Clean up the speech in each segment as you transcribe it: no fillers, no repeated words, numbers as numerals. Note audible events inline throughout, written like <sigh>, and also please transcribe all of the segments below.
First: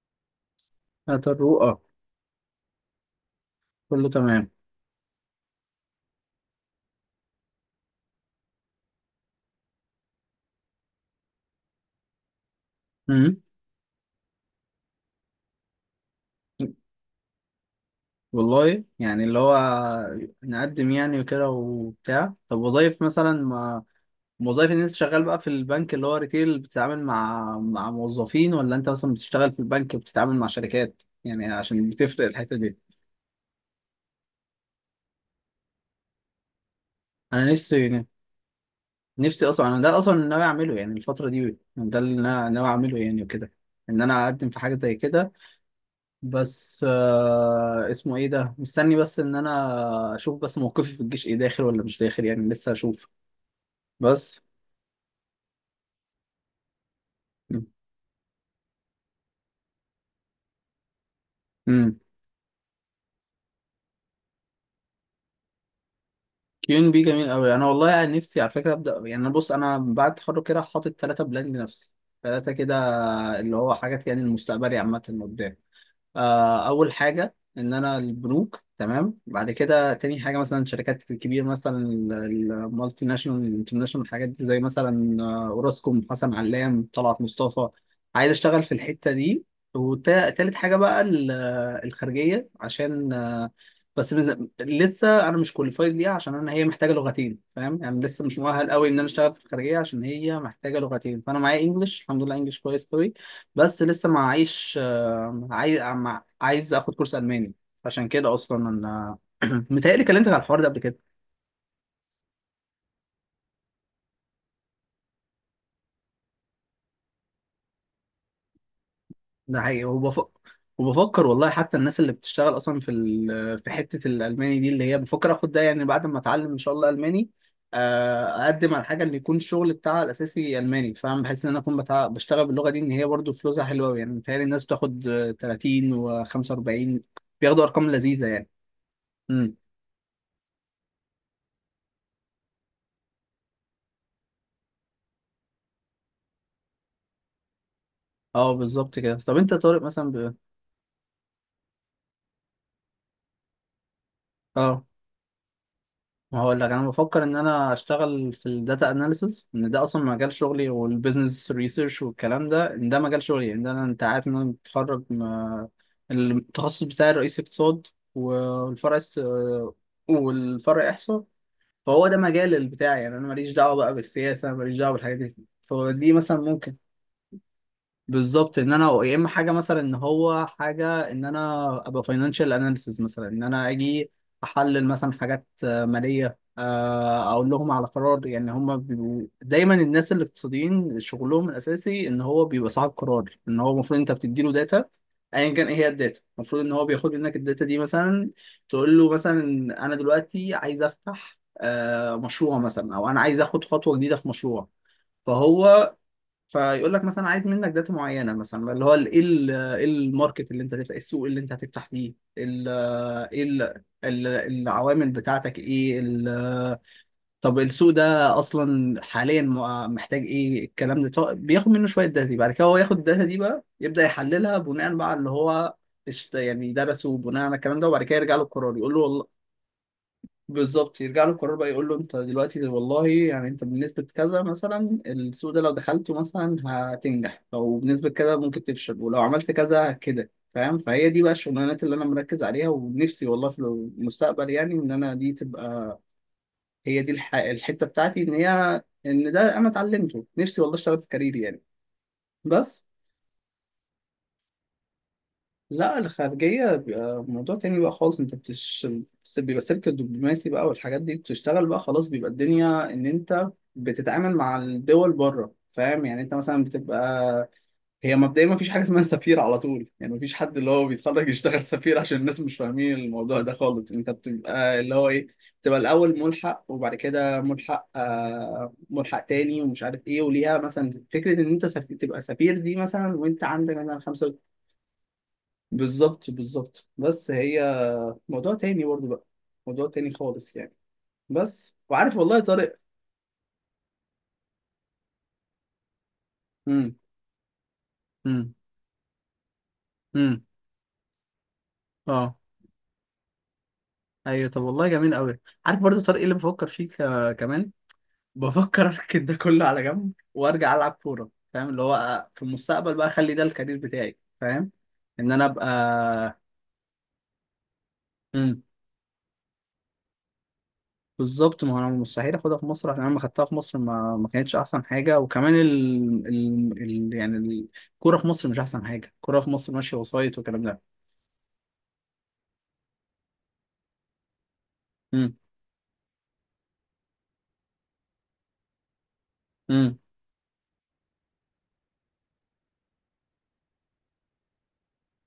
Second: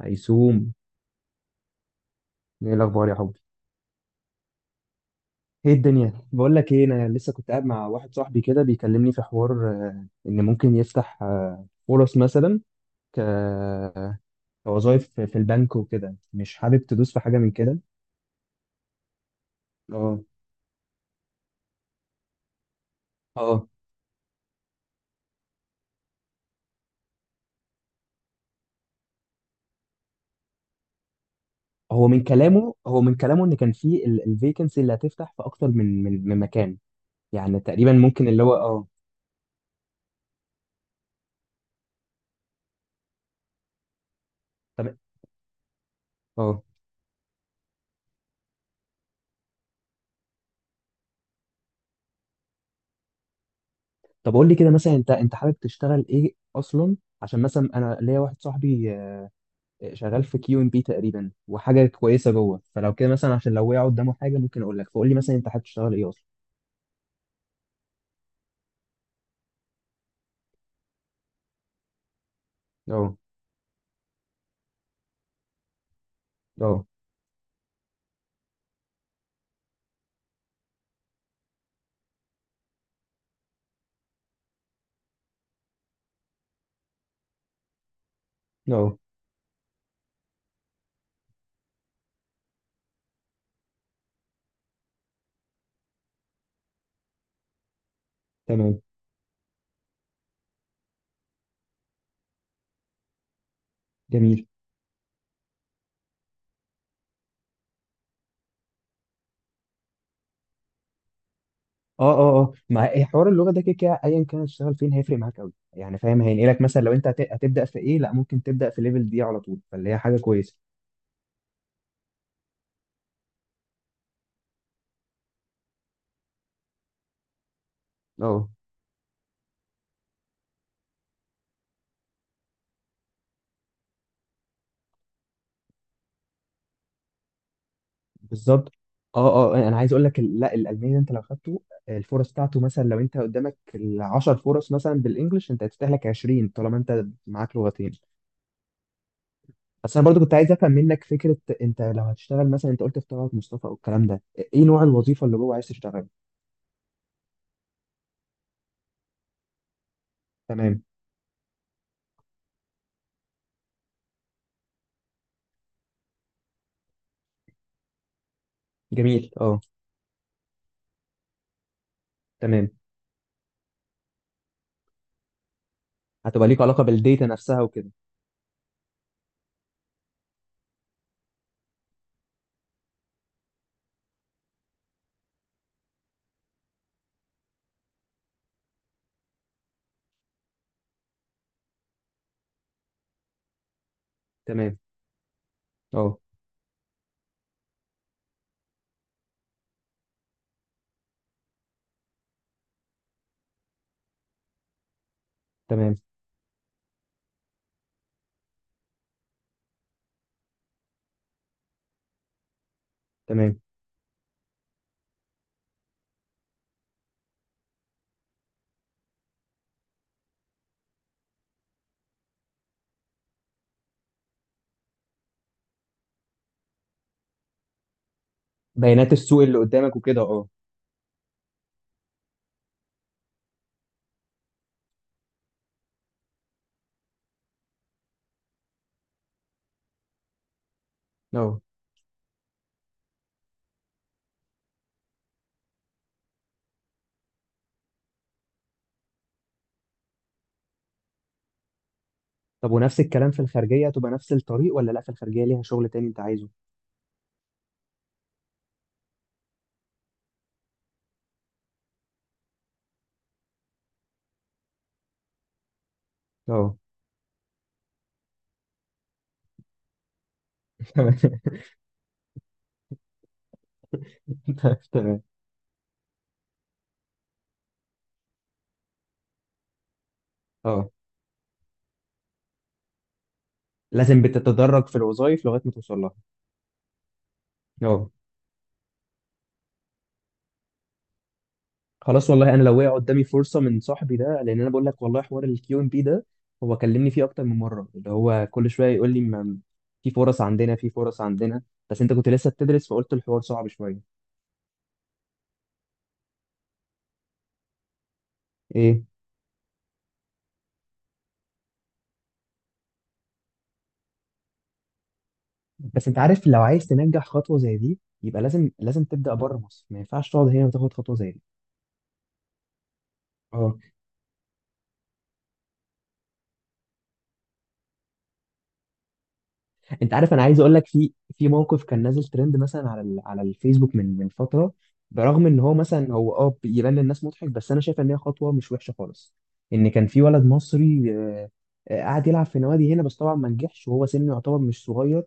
هيسوم، هات الرؤى. ايه الاخبار يا حبي؟ كله تمام. ايه الدنيا، بقول لك ايه انا لسه كنت قاعد مع واحد صاحبي كده بيكلمني في حوار ان ممكن يفتح فرص مثلا ك امم كوظائف في البنك وكده، مش حابب تدوس في حاجه من كده. والله يعني اللي هو اه. نقدم يعني وكده وبتاع. طب وظايف مثلا، اه. ما وظايف ان انت شغال بقى في البنك اللي هو ريتيل، بتتعامل مع موظفين، ولا انت مثلا بتشتغل في البنك بتتعامل مع شركات؟ يعني عشان هو من بتفرق الحتة كلامه، دي. ان كان في الفيكنسي اللي هتفتح في اكتر من مكان، انا يعني تقريبا نفسي ممكن اللي هو اه. نفسي اصلا، انا ده اصلا اللي ناوي اعمله يعني الفترة دي، ده اللي انا ناوي اعمله يعني وكده، ان انا اقدم في حاجة زي طب كده. اه بس اسمه ايه ده، مستني بس ان انا اشوف بس موقفي في الجيش ايه، داخل ولا مش داخل، يعني لسه هشوف طب بس. قول لي كده، مثلا انت حابب تشتغل ايه اصلا؟ عشان مثلا انا ليا واحد صاحبي شغال في كيو ام بي تقريبا وحاجه امم كويسه جوه فلو، كده مثلا عشان لو وقع قدامه حاجه ممكن اقول لك. فقول لي مثلا انت حابب تشتغل ايه اصلا؟ كيون بي جميل قوي. انا والله يعني نفسي على فكره، ابدا يعني، أنا بص انا بعد التخرج كده حاطط ثلاثه بلان لنفسي، ثلاثه كده، اه. اللي هو حاجات يعني المستقبلي عامه قدام. اه. اول حاجه ان انا البنوك، تمام. بعد كده تاني حاجه مثلا الشركات الكبيره، مثلا المالتي ناشونال، الانترناشونال، الحاجات دي، زي مثلا اوراسكوم، حسن علام، طلعت مصطفى، عايز اشتغل في اه. الحته دي. وتالت حاجه بقى الخارجيه، عشان لسه انا مش كواليفايد ليها، عشان انا هي محتاجه لغتين، فاهم؟ يعني لسه مش مؤهل تمام. قوي ان انا اشتغل في الخارجيه عشان هي محتاجه لغتين، فانا معايا انجلش الحمد لله، انجلش كويس قوي، بس لسه ما جميل. معيش. عايز اخد كورس الماني، عشان كده اصلا انا <clears throat> متهيألي كلمتك على الحوار ده قبل كده. اه اه اه. مع إيه حوار اللغه ده، كده كده ايا كان هتشتغل فين هيفرق معاك قوي يعني، فاهم؟ هينقلك مثلا لو انت هتبدا في ايه، لا ممكن تبدا في ليفل دي على ده طول، حقيقي، فاللي هي حاجه وبفكر كويسه. وبفكر والله، حتى الناس اللي بتشتغل اصلا في في حته الالماني دي، اللي هي بفكر اخد ده يعني بعد ما اتعلم ان شاء الله الماني، اه اقدم على حاجه اللي يكون الشغل بتاعها الاساسي الماني، فاهم؟ بحس ان انا اكون بشتغل باللغه دي، ان هي برضو فلوسها حلوه أوي، يعني متهيألي الناس بتاخد 30 و45، بياخدوا ارقام لذيذه يعني. بالظبط. اه اه امم انا عايز اقول لك لا الالماني ده انت لو خدته، الفرص بتاعته مثلا لو انت قدامك 10 فرص مثلا بالانجلش، انت هتفتح لك 20 طالما انت معاك لغتين. اه بالظبط كده. طب انت يا طارق بس انا مثلا برضو ب... كنت عايز افهم منك فكره، انت لو هتشتغل مثلا، انت قلت في طلعت مصطفى او الكلام ده، ايه نوع اه الوظيفه اللي هو عايز تشتغلها؟ هقول لك، انا بفكر ان انا اشتغل في الداتا اناليسز، ان ده اصلا مجال شغلي، تمام. والبيزنس ريسيرش والكلام ده، ان ده مجال شغلي، ان ده انا، انت عارف ان انا متخرج التخصص بتاعي الرئيسي اقتصاد، والفرع است... جميل اه. آه، والفرع احصاء. فهو ده مجال تمام، بتاعي يعني، انا ماليش دعوه بقى بالسياسه، ماليش دعوه بالحاجات دي، فدي مثلا هتبقى ليك ممكن. علاقه بالديتا نفسها وكده. بالظبط، ان انا يا اما حاجه مثلا ان هو حاجه ان انا ابقى فاينانشال اناليسز، مثلا ان انا اجي احلل مثلا حاجات ماليه، اقول لهم على قرار، يعني هم بيبقوا دايما الناس الاقتصاديين شغلهم الاساسي ان هو بيبقى صاحب قرار، ان هو المفروض انت بتديله تمام. داتا، ايا كان ايه هي اه الداتا، المفروض ان هو بياخد منك الداتا دي، مثلا تقول له مثلا انا دلوقتي عايز افتح مشروع مثلا، او انا عايز اخد خطوه جديده في مشروع. فهو تمام فيقول لك مثلا عايز منك داتا معينه، مثلا اللي هو ال- ايه ال- إيه الماركت اللي انت هتفتح، إيه السوق اللي انت هتفتح فيه، تمام. العوامل بتاعتك ايه، طب السوق ده اصلا حاليا محتاج ايه، الكلام ده. طب بياخد منه شويه داتا دي، بعد كده هو ياخد الداتا دي بقى، يبدا يحللها بناء بقى على اللي هو يعني درسه، بناء على الكلام ده، وبعد كده يرجع له القرار يقول له بيانات والله. السوق اللي قدامك وكده، اه. بالظبط، يرجع له القرار بقى يقول له انت دلوقتي والله يعني انت بنسبة كذا مثلا السوق ده لو دخلته مثلا هتنجح، او بنسبة كذا ممكن تفشل، ولو عملت كذا كده، فاهم؟ فهي دي بقى اه الشغلانات اللي انا مركز عليها، ونفسي والله في المستقبل يعني ان انا دي تبقى الحتة بتاعتي، ان هي ان ده انا اتعلمته نفسي والله، اشتغل في كاريري يعني. طب، بس. ونفس الكلام في الخارجيه هتبقى نفس الطريق ولا لا، في الخارجيه ليها شغل لا، تاني انت عايزه؟ الخارجية بيبقى موضوع تاني بقى خالص، انت بتش بس بيبقى سلك الدبلوماسي بقى والحاجات دي، بتشتغل بقى خلاص، بيبقى الدنيا ان انت بتتعامل مع الدول بره، فاهم يعني؟ انت مثلا اه. بتبقى، هي مبدئيا ما فيش حاجة اسمها سفير على طول يعني، ما فيش حد اللي هو <laughs> تمام. بيتخرج يشتغل سفير، عشان الناس مش فاهمين الموضوع ده خالص. انت بتبقى اللي هو تمام. ايه، بتبقى الاول ملحق، وبعد كده ملحق ملحق تاني، ومش عارف ايه، وليها مثلا اه فكرة ان انت تبقى سفير دي، مثلا وانت عندك مثلا لازم خمسة. بتتدرج في الوظائف لغايه ما توصل لها. بالظبط بس هي اه. موضوع تاني برضه بقى، موضوع تاني خالص يعني. بس وعارف خلاص، والله يا والله انا طارق. لو وقع قدامي فرصه من صاحبي ده، لان انا بقول لك والله حوار الكيو ام بي ده هو امم كلمني فيه اكتر من مره، اللي هو امم كل شويه يقول لي في فرص امم عندنا، في فرص عندنا. بس انت كنت اه لسه بتدرس فقلت الحوار صعب شويه. ايوه، طب والله جميل قوي. عارف برضو طارق إيه اللي بفكر فيه كمان؟ بفكر ايه. اركن ده كله على جنب وارجع العب كوره، فاهم؟ اللي هو في المستقبل بقى اخلي ده الكارير بتاعي، فاهم؟ ان انا ابقى. بس انت عارف لو عايز تنجح خطوه زي دي يبقى مم. لازم لازم تبدا بره مصر، ما ينفعش تقعد هنا وتاخد خطوه زي دي. بالظبط، ما هو انا مستحيل اخدها في مصر، عشان انا لما خدتها في اه. مصر ما ما كانتش احسن حاجه، وكمان يعني الكوره في مصر مش احسن حاجه، الكوره في مصر ماشيه انت عارف وسايط انا عايز والكلام اقول ده. لك في موقف كان نازل ترند مثلا على على الفيسبوك من فتره، امم برغم ان هو مثلا، هو يبان للناس مضحك بس انا شايف ان هي خطوه مش وحشه خالص. ان امم كان في ولد مصري قاعد يلعب في نوادي هنا، بس طبعا ما نجحش وهو سنه يعتبر مش صغير،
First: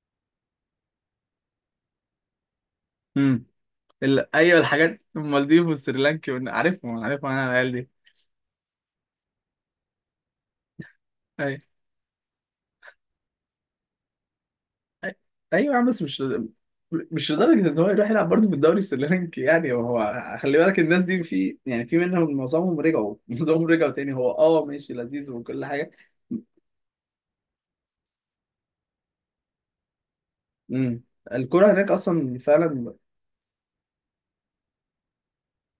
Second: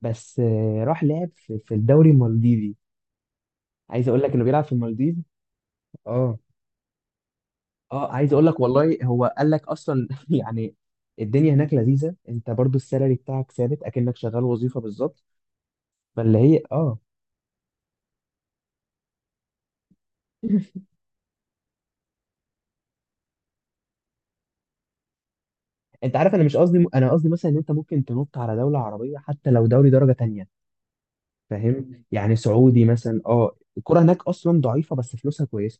بس راح لعب في الدوري المالديفي. امم عايز اقول لك انه ايوه، بيلعب في الحاجات المالديف. المالديف والسريلانكي اه. عارفهم انا العيال دي. اه عايز اقول لك والله هو قال لك اصلا <laughs> يعني الدنيا ايوه. هناك لذيذه، انت برضو السالري بتاعك ثابت اكنك شغال وظيفه أي- بالظبط. ايوه يا عم، بس مش، فاللي هي اه. مش لدرجه ان هو يروح يلعب برضه في الدوري السريلانكي يعني، هو خلي <laughs> بالك الناس دي في، يعني في منهم معظمهم رجعوا <laughs> معظمهم رجعوا تاني. هو اه ماشي لذيذ وكل حاجه. انت عارف انا مش قصدي، انا قصدي مثلا ان انت ممكن تنط على دوله عربيه حتى لو دوري درجه تانية، امم الكرة هناك فاهم يعني أصلا سعودي فعلا. مثلا، الكره هناك اصلا ضعيفه بس فلوسها كويسه.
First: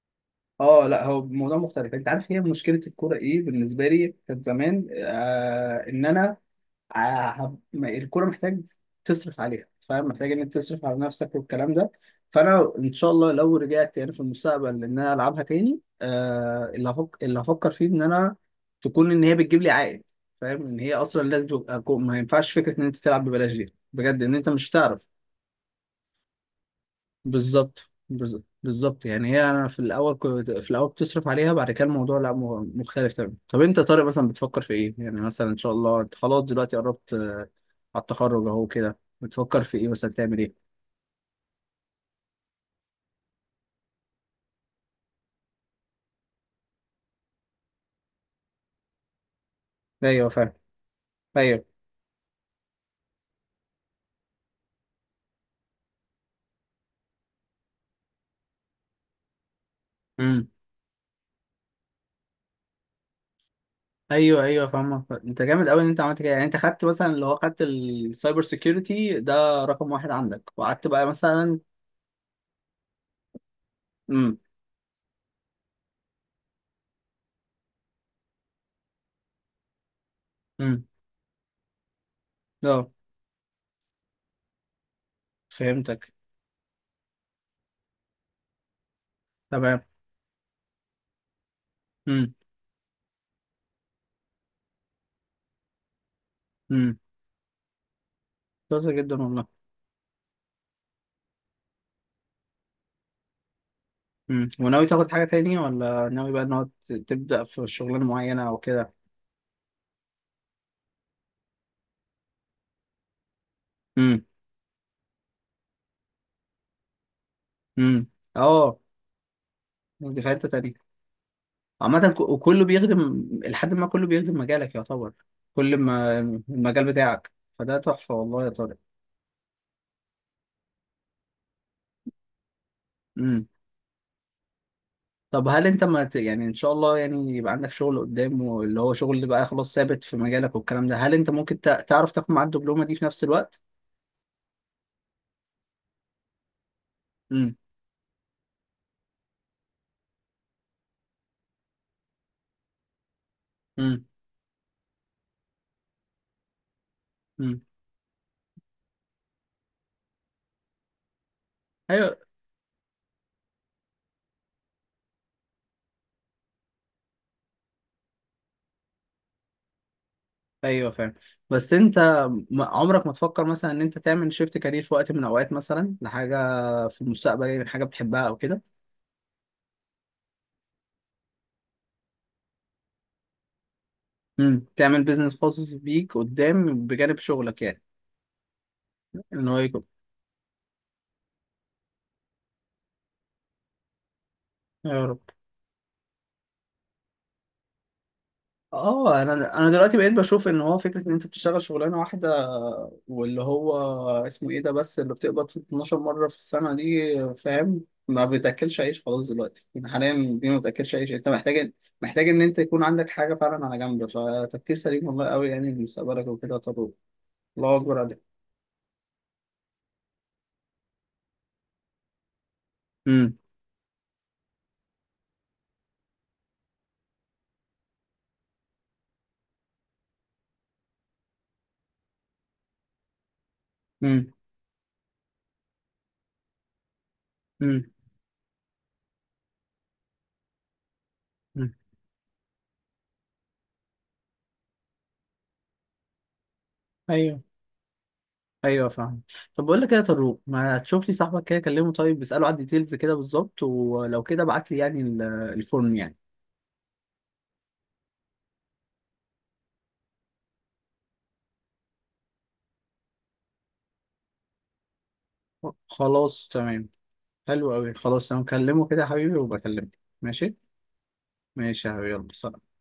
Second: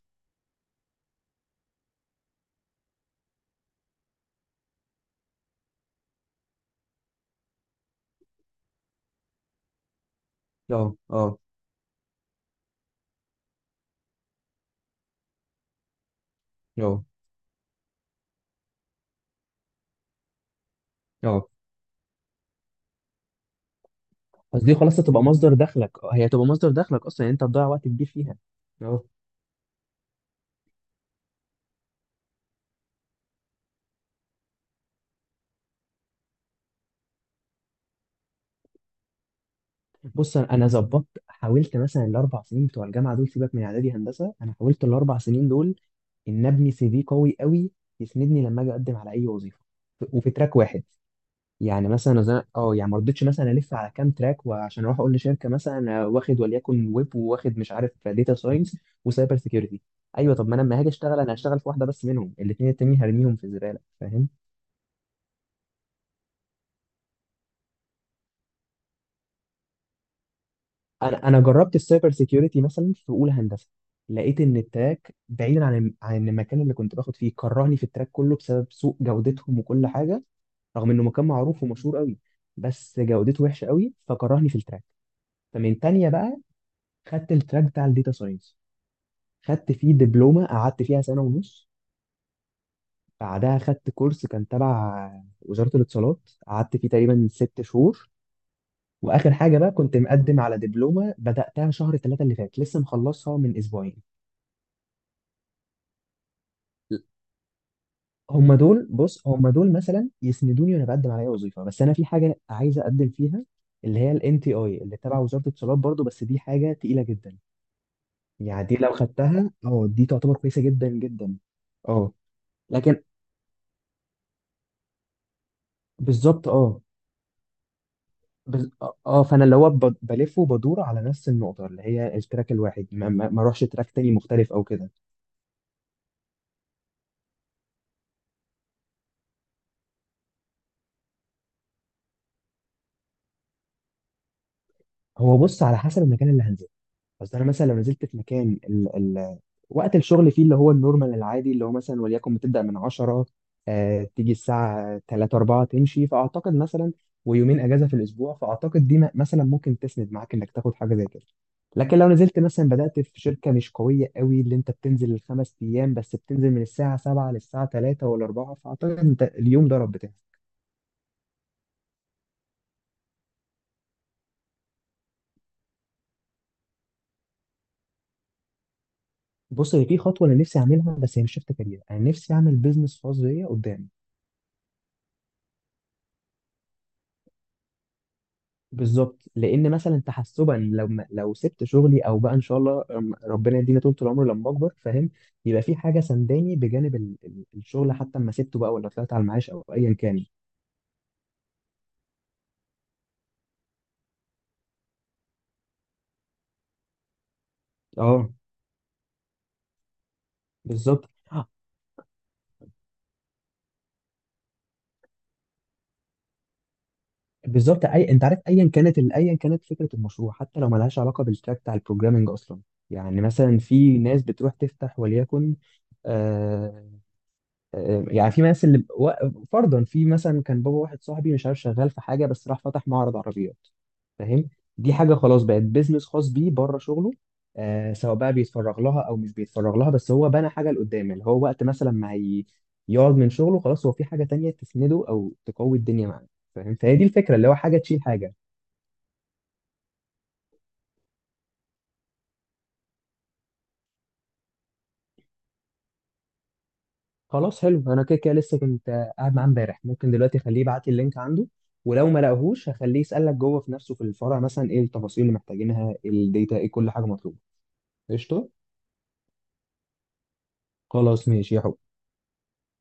اه، لا هو موضوع مختلف، انت عارف هي مشكله الكوره ايه بالنسبه لي كانت زمان ان انا آه الكوره محتاج تصرف عليها، فاهم؟ محتاج ان انت تصرف اه. على نفسك اه. والكلام ده. فانا ان شاء الله لو رجعت يعني في المستقبل ان انا العبها تاني اه. اللي هفكر فيه ان انا تكون ان هي بتجيب لي عائد، فاهم؟ ان هي اصلا لازم اه تبقى ما ينفعش فكره ان انت تلعب ببلاش دي بجد، ان انت مش قصدي خلاص هتعرف. هتبقى مصدر دخلك، هي هتبقى مصدر دخلك اصلا، يعني انت تضيع وقت كبير فيها. اه. بالظبط، يعني هي انا في الاول كنت في الاول بتصرف عليها، بعد كده الموضوع لا مختلف تماما. طب انت يا طارق مثلا بتفكر في ايه يعني، مثلا ان شاء الله انت خلاص دلوقتي قربت على التخرج اهو كده، بتفكر في ايه مثلا تعمل بص، انا ايه؟ ظبطت، حاولت مثلا الـ4 سنين بتوع الجامعه دول، سيبك من اعدادي هندسه، انا حاولت الـ4 سنين دول ان ابني سي في قوي قوي، يسندني لما اجي اقدم على اي وظيفه، ايوه وفي فاهم. تراك واحد. ايوه. يعني مثلا يعني ما رضيتش مثلا الف على كام تراك، وعشان اروح اقول لشركه مثلا أنا واخد وليكن ويب وواخد مش عارف داتا ساينس وسايبر سيكيورتي، ايوه امم طب ما انا لما هاجي اشتغل انا هشتغل في واحده بس منهم، الاثنين التانيين هرميهم في الزباله، فاهم؟ ايوه، ايوه فاهمك. انت جامد قوي ان انت عملت كده يعني، انت خدت مثلا اللي هو خدت السايبر سيكيورتي ده رقم واحد عندك، وقعدت بقى انا مثلا. جربت السايبر سيكيورتي مثلا في اولى هندسه، امم لقيت ان التراك بعيدا عن المكان اللي كنت باخد فيه، كرهني في التراك كله بسبب سوء جودتهم وكل حاجه، امم رغم انه مكان معروف ومشهور قوي اه بس جودته وحشه قوي فكرهني في التراك. فمن تانية فهمتك. بقى، خدت التراك بتاع الداتا ساينس، خدت تمام. فيه دبلومة قعدت فيها سنة ونص، امم بعدها خدت كورس كان تبع وزارة الاتصالات قعدت فيه امم تقريبا 6 شهور، شاطر جدا وآخر والله. حاجة بقى كنت مقدم على دبلومة بدأتها شهر 3 اللي فات لسه مخلصها من أسبوعين. وناوي تاخد حاجة تانية، ولا ناوي بقى ان هو تبدأ في شغلانة معينة هما او دول، كده؟ بص هما دول مثلا يسندوني وأنا بقدم على أي وظيفة. بس أنا في حاجة عايز أقدم فيها اللي هي ال امم NTI، اللي تبع وزارة الاتصالات برضو، بس دي حاجة تقيلة جدا. امم يعني دي اه، لو خدتها اه دي دي في تعتبر حتة كويسة تانية. جدا جدا. عامة اه. وكله لكن. بيخدم، لحد ما كله بيخدم مجالك يعتبر، كل ما بالظبط اه. المجال بتاعك، فده تحفة والله يا بز... طارق. اه فانا اللي هو بلف وبدور على نفس النقطه، اللي هي التراك الواحد، ما امم اروحش تراك تاني مختلف او كده. طب هل انت ما ت... يعني ان شاء الله يعني يبقى عندك شغل قدام، واللي هو شغل اللي بقى خلاص ثابت في مجالك والكلام ده، هل انت ممكن تعرف تاخد معاه الدبلومة دي في نفس الوقت؟ هو بص، على حسب المكان اللي هنزله، اصل انا امم مثلا لو نزلت في مكان وقت الشغل فيه اللي هو النورمال العادي، اللي هو مثلا وليكن بتبدأ من 10، امم تيجي الساعة 3 4 تمشي، فاعتقد مثلا ويومين امم اجازة في الاسبوع، فاعتقد دي مثلا ممكن تسند معاك انك تاخد حاجة زي كده. لكن لو ايوه، نزلت مثلا بدأت في شركة مش قوية قوي اللي انت بتنزل الـ5 ايام، بس بتنزل من الساعة 7 للساعة 3 ولا 4، فاعتقد انت اليوم ضرب بتاعك. ايوه فاهم. بس انت عمرك ما تفكر مثلا ان انت تعمل شيفت كارير في وقت من الاوقات، مثلا لحاجه في المستقبل يعني، حاجه بتحبها او كده؟ بص، هي في خطوة انا نفسي اعملها بس هي مش شفت كارير، انا نفسي اعمل بيزنس خاص بيا قدام. تعمل بيزنس خاص بيك قدام، بجانب شغلك يعني، بالظبط، ان هو لان يكون. مثلا تحسبا لو لو سبت شغلي او بقى ان شاء الله ربنا يدينا طول العمر لما اكبر، يا فاهم؟ رب. يبقى في حاجه سنداني بجانب الشغل حتى اما سبته بقى ولا طلعت اه، على المعاش انا او انا ايا دلوقتي بقيت كان. بشوف ان هو فكره ان انت بتشتغل شغلانه واحده واللي هو اسمه ايه ده بس اللي بتقبض 12 مره في السنه دي، فاهم؟ ما اه. بتاكلش عيش خلاص دلوقتي، يعني حاليا دي ما بتاكلش بالظبط عيش، انت محتاج، محتاج ان انت يكون عندك حاجه فعلا على جنب. فتفكير سليم والله قوي يعني لمستقبلك وكده. طب. الله بالظبط. اكبر اي، انت عليك. عارف ايا كانت ايا كانت فكره المشروع حتى لو ملهاش علاقه بالتراك بتاع البروجرامنج اصلا. يعني امم مثلا في ناس بتروح تفتح وليكن آه، يعني في ناس اللي فرضا في مثلا كان بابا واحد صاحبي مش عارف شغال في حاجه بس راح فتح معرض عربيات، امم فاهم؟ دي حاجه خلاص بقت بيزنس خاص بيه بره شغله، امم سواء بقى بيتفرغ لها او مش بيتفرغ لها، بس هو بنى حاجه لقدام اللي هو وقت أمم. مثلا ما هي- يقعد من شغله خلاص هو في حاجه تانية تسنده او تقوي الدنيا معاه، فاهم؟ فهي دي الفكره ايوه، اللي هو حاجه تشيل حاجه. ايوه فاهم. طب بقول لك ايه يا طارق، ما تشوف لي صاحبك كده كلمه، طيب اساله على الديتيلز كده بالظبط، ولو كده ابعت لي يعني الفورم يعني. خلاص حلو، انا كده كده لسه كنت قاعد معاه امبارح، ممكن دلوقتي اخليه يبعت لي اللينك عنده، ولو ما لقاهوش هخليه يسألك جوه في نفسه في الفرع مثلا ايه التفاصيل اللي محتاجينها، خلاص الداتا، ايه تمام. كل حاجة مطلوبة. حلو أوي، خلاص أنا قشطة. مكلمه كده يا حبيبي وبكلمك، ماشي؟ خلاص ماشي يا حب. ماشي يا حبيبي، يلا سلام.